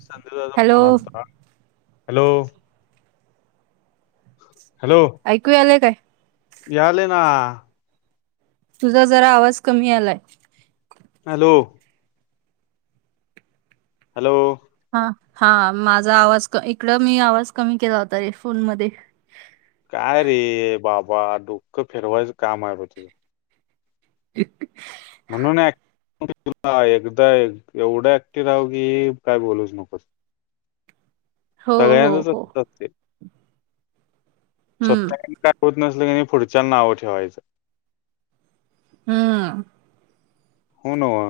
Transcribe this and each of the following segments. संधीचा hello phone आता hello. Hello. ऐकू आलेय काय? याले ना. तुझा जरा आवाज कमी आलाय. हॅलो. हॅलो. हा हा माझा आवाज इकड मी आवाज कमी केला होता रे फोन मध्ये काय रे बाबा डुःख फेरवायचं काम आहे बा तुझं? एक. म्हणून ऍ तु एकदा एवढं ऍक्टिव राहव की काय बोलूच नकोस. हो हो सगळ्यांनाच हो असत अस ते हम्म स्वत का? होत नसलं क पुढच्यां नावं ठेवायचं. हम्. होवा.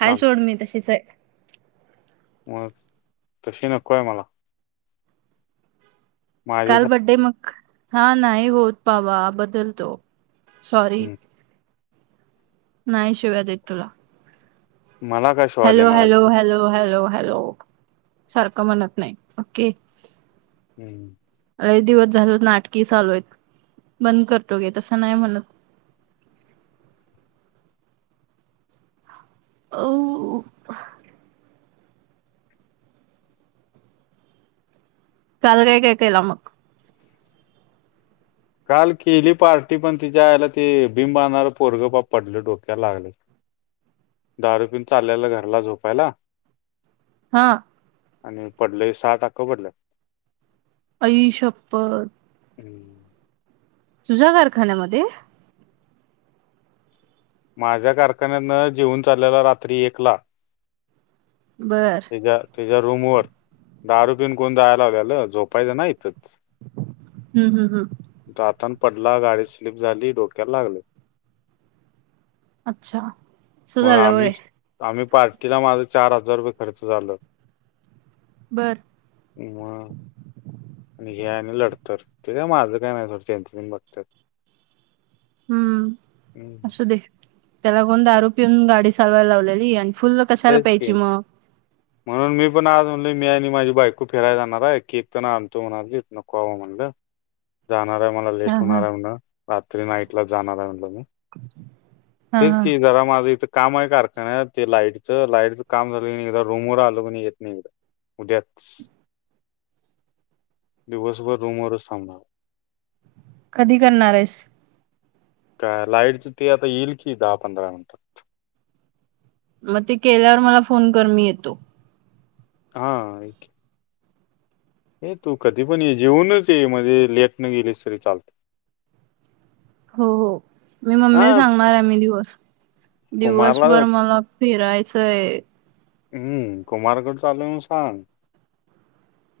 हाय सोड मी तशीच आहे. मग तशी नकोय मला. काल माझ्यासाठी बड्डे मग हा नाही होत पावा बदलतो सॉरी हम्म. नाही शिव्यात तुला मला कसे? Hello hello hello hello hello सारखं म्हणत नाही ओके. हम्म. अ एक दिवस झाल नाटकी चालू आहेत बंद करतो गे तसं नाही म्हणत. [unintelligible] काल काय काकला मग काल केली पार्टी पण तिच्या आयला ते भिमबणार पोरगं बा पडले डोक्याला लागले [inaudible] दारू पिन चाललेला घरला झोपायला हा आणि पडलं सात अक्क भरलंय अईश्यपप हम्म तुजा कारखान्यामध्ये माझ्या कारखान्यानं जेऊन चाललेला रात्री एकला बरं तच्या्या रूम वर दारू पिन कोण जायला लालेलं झोपायचं नाही इथच हम्म हम् हम्म दातान पडला गाडी स्लीप झाली डोक्याला लागले अच्छा. असं मग झालं आम्ही व्हय. आम्ही पार्टीला माझा चार हजार रुपये खर्च झालं बरं म आणि हे आणि लढत ते का माझं काही नाही ोडंं बघतात हम्म असू दे त्याला कोन दारू पीऊन गाडी चालवायला लावलेली आणि फुल तेच क म्हणून मी पण आज म्हणल मी आणि माझी बायको फिरायला जाणार आहे की इथण आणतो म्हणा नकोवं म्हणलं जाणार आहे मला हा लेट हा. होणार आहे म्हणट रात्री नाईट ला जाणार आहे म्हटलं मी हा तेच हा. कि जरा माझं इथं काम आहे कारखाना ते लाईट लाईटच काम झालं की नाही एक रूम वर आलो क नाही येत नाही एकदा उद्या दिवसभर रुम र सामना कधी करणार आहेस का लाईटच ते आता येईल की दहा पंधरा मिनिटात मग ते केल्यावर मला फोन कर मी येतो हा ऐ तू कधी पण ये जेऊनच ये म्हंजे लेटनं गेलीस तरी चालते. हो हो मी मम्मी हा सांगणार आहे मी दिवस कुमारला दिवसभर मला फिरायचंय. हम्म कुमारगड चालूय म सांग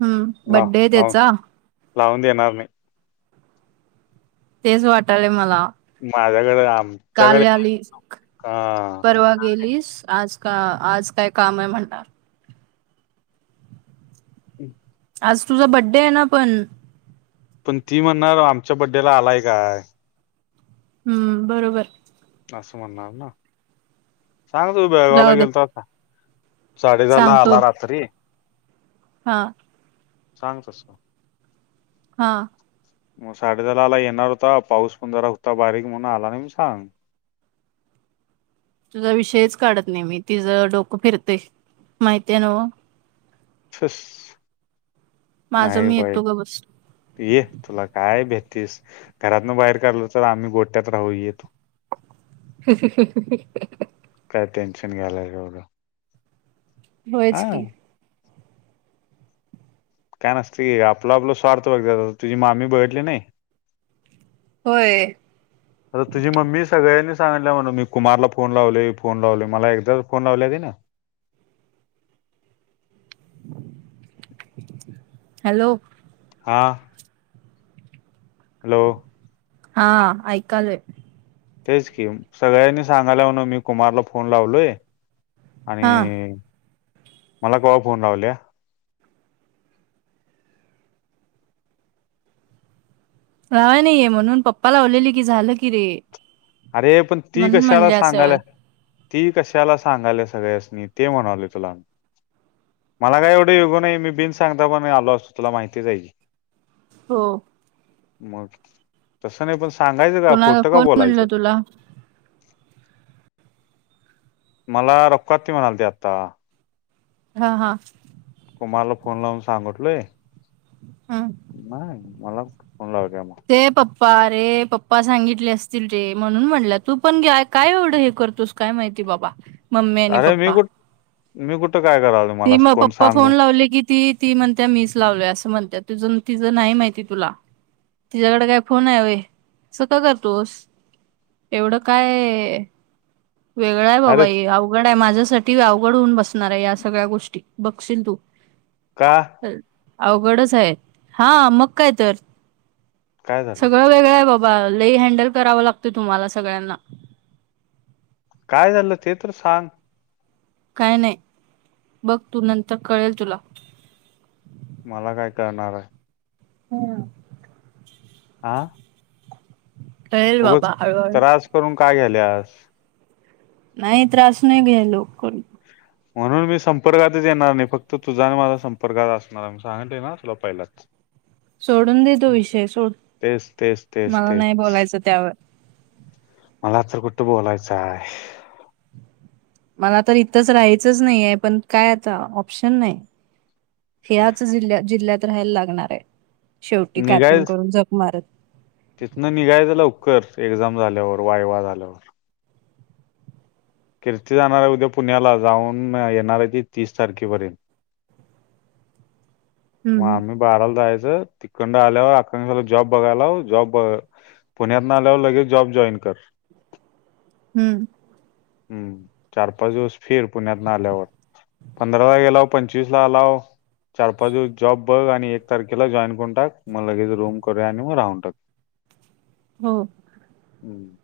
हम्म बड्डे त्याचा लावं येणारमे तेच वाटालेय मला माझ्याकडें आम काल रात्रीस परवा गेलीस आज का आज काय काम आहे म्हणणार. [unintelligible] आज तुझा बड्डे आहे ना पण, पण ती म्हणणार आमच्या बड्डेला आलाय काय, हम्म बरोबर असं म्हणणार ना सांग तु बेळगावला जाऊ दे गेलताव साडे दहा ला सांगतो आला रात्री हा सांग तसं. हा मग साडेेदहाला येणार होता पाऊस पण जरा होता बारीक म्हणून आला नाही म्हणून सांग. तुझा विषयच काढत नाही मी तिझं डोकं फिरतंय माहिती आहे नव्हं. ठूस माझं नाही मी बाई [unintelligible] येतो ग बस तू ये तिला काय भेहतीस घरातनं बाहेर काढल तर आम्ही गोट्यात राहू ये तू. [unintelligible] ह्म ह्म [unintelligible] काय टेन्शन घालाय एवढं. [unintelligible] हा होयचं की [unintelligible] काय नसतय घे गं आपलं आपला स्वार्थ बघतात तुझी मामी बघितली नाही. [unintelligible] होय [unintelligible] आता तुझी मम्मी सगळ्यांसनी सांगितल्या म्हणं मी कुमारला फोन लावलोय फोन लावलोय मला एकदा तर फोन लावलीया तिनं हॅलो [unintelligible] हा [unintelligible] हॅलो [unintelligible] हा ऐकालोय. तेच की सगळ्यांसनी सांगायलीया म्हणं मी कुमारला फोन लावलोय. [unintelligible] आणि हा मला कव्हा फोन लावलीया. [unintelligible] लावाय नाही घे म्हणून पप्पा लावलेली की झालं की रे. [unintelligible] अरे पण ती म्हणून कशाला म्हणले असेल सांगायलीया [unintelligible] ती कशाला सांगाय लागली या सगळ्यासनी ते म्हणालोय तुला. [unintelligible] मला काय एवढं येगू नाही मी बिन सांगता पण आलो असतो तुला माहिती आहे की [unintelligible] हो [unintelligible] मग तसं नाही पण सांगायचं का कोणाला खोट का कोण बोलायचं. म्हणलं [unintelligible] तुला मला रूकका आती म्हणालती आता. [unintelligible] हा हा [unintelligible] कुमारला फोन लावून सांगटलोय. [unintelligible] ह्म [unintelligible] नाही मला ख फोन लावलीया मग [unintelligible] ते पप्पा रे पप्पा सांगितले असतील रे म्हणून म्हटलं तू पण काय एवढं हे करतोस काय माहिती बाबा [unintelligible] अरे मी पप्पा कुठ मी कुठं काय कराल [unintelligible] ती म पप्पा फोन सांगू लावली की [unintelligible] ती ती म्हणते मीच लावलोय असं म्हणत तुझ तिझं नाही माहिती तुला [unintelligible] तिच्या्याकडे काय फोन आहे व अस का करतोस [unintelligible] एवढं काय [unintelligible] वेगळं आहे बाबा अरे हे अवघड आहे माझ्यासाठी अवघड होऊन बसणार आहे हे असं [unintelligible] सगळ्या गोष्टी बघशिल तू [unintelligible] का. [unintelligible] अवघडच आहे हा मग काय तर [unintelligible] काय झालं सगळं वेगळं आहे बाबा लई हँडल करावं लागतंय तुम्हाला सगळ्यांना [unintelligible] काय झालं ते तर सांग. [unintelligible] काय नाही बघ तू नंतर कळेल तुला, [unintelligible] मला काय करणार आहे [unintelligible] हम् [unintelligible] आह [unintelligible] कळेल उगच बाबा हळूहळू त्रास करून काय घ्याल्या [unintelligible] नाही त्रास नाही घे लोक कोण [unintelligible] म्हणून मी संपर्कातच येणार नाही फक्त तुझा आणि माझा संपर्कात असणार मी सांगते ना तुला पहिला [unintelligible] सोडून देतो विषय सोड तेच तेच तेच मला तेच नाही बोलायचं त्यावर [unintelligible] मला तर कुठं बोलायचं आहे [unintelligible] मला तर इथंच राहायचंच नाही आहे पण काय आता ऑप्शन नाही [unintelligible] ह्याच जिल जिल्ह्यात राहायला लागणार आहे शेवटी काय पण निघायच करून जग मारत तिथनं निघायचं उवकर एक्झाम झाल्यावर वाय वा झाल्यावर [unintelligible] कीर्ती जाणार आहे उद्या पुण्याला जाऊन येणार आहे ती तीस तारखेपर्यंत. मग हम्म आम्ही बाराला जायचं तिखंड आल्यावर आखला जॉब बघायला लाव जॉब बघ. पुण्यात नाल्यावर लगेच जॉब जॉईन कर. हम्म. हम्म चार पाच दिवस फिर पुण्यात न आल्यावर. पंधरा ला गेला पंचवीस ला आलाव चार पाच दिवस. जॉब बघ आणि एक तारखेला जॉईन करून टाक मग लगेच रूम कर आणि मग राहून टाक. हो. हम.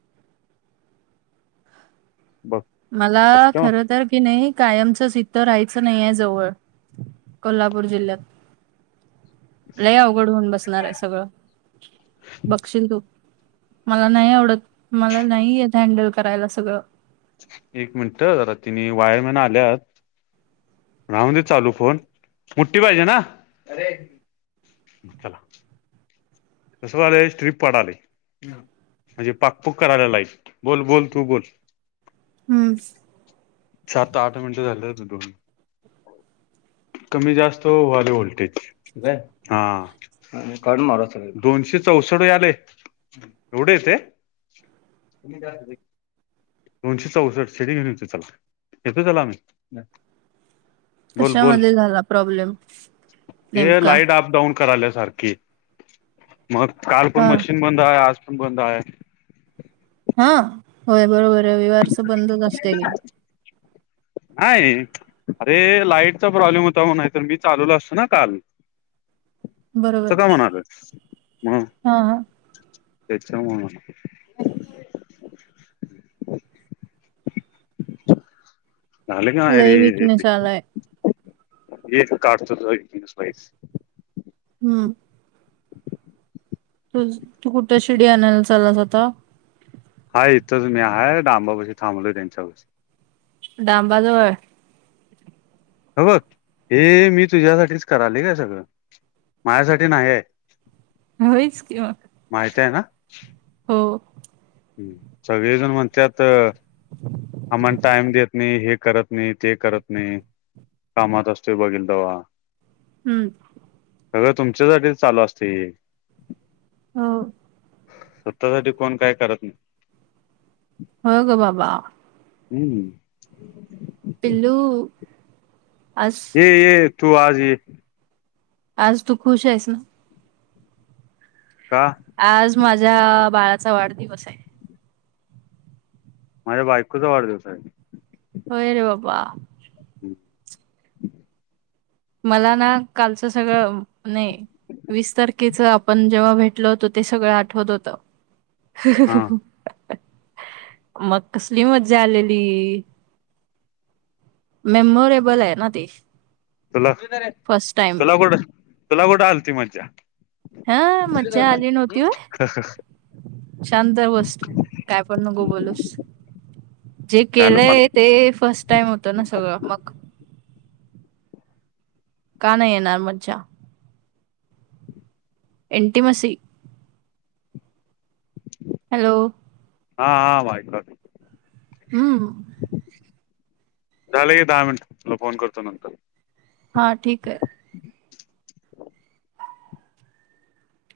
बघ मला सपना खर तर. कि नाही कायमचच इथं राहायचं नाही आहे जवळ कोल्हापूर जिल्ह्यात. लय अवघड होऊन बसणार आहे सगळं बघशील तू. मला नाही आवडत मला नाही येत हँडल करायला सगळं. एक मिनिट तिने वायरमॅन आल्यात. राहून दे चालू फोन. चला. कसं वालं स्ट्रीप पडाले म्हणजे पाक पूक करायला लाईट बोल बोल तू बोल. हम्म. सात आठ मिनिटं झाले त दोन. कमी जास्त वले व्होल्टेज हा. आणि काढून मारा सरळ दोनशे चौसठ आले एवढे तेय. तुमही जास्त ब दोनशे चौसष्ट सेट घेन चल यथे चला आम्ही. बोल बोल कशामध्ये झाला प्रॉब्लेम. हे नेमका लाईट अप डाऊन कराल सारखी. मग काल पण हा मशीन बंद आहे आज पण बंद आहे. हा होय बरोबर आहे विवारच बंदच असते ग. काय हे. अरे लाईटचा प्रॉब्लेम होता मग नाहीतर मी चालवला असतो ना काल. असं बरोबर का म्हणाल म हा हा. त्याच्या मूळ. झाले का नाही लय रे ये विकनेस आलाय इथं तुझा एक काढच तस बाहेर. हम्म. तु तू कुठे शिडी आणनला चालास आता. हा इथं मी आहेय डांबा बशी थांबलो त्यांच्या बस. डांबाजवल हाय. ह बघ हे मी तुझ्यासाठीच कराल काय सगळं. माझ्यासाठी नाहीय. होयच किं मग. माहित आहे ना. हो. हम् सगळेजण म्हणत्यात. आम्हाला टाइम देत नाही हे करत नाही ते करत नाही. कामात असतेय बघेल तेवा. हम्म. सगळ तुमच्यासाठीच चालू असते. हो. स्वतः साठी कोण काय करत नाही. हो गो बाबा. हम्म. पिल्लू अस. ये ये तू आज ये आज तू खुश आहेस ना का आज माझ्या बाळाचा वाढदिवस आहे माझ्य बायकोचा वाढदिवस आहे होय रे बाबा हम् मला ना कालचं सगळं नाही वीस तारखेच आपण जेव्हा भेटल होतो ते सगळं आठवत होतं हा मग कसली मज्जा आलेली मेमोरेबल आहे ना तेी चला चला कोठ चुला कोठं आलती मज्जा हा मज्जा आली नव्हती व शांत बस तू काय पण नको बोलूस जे झालं पण केलंय ते फर्स्ट टाईम होत ना सगळं मग का नाही येणार मजजा एनटिमस हॅलो हा हां वाटबघतो हम् झालंय दहा मिनट मला फोन करतो नंतर हा ठीक आहे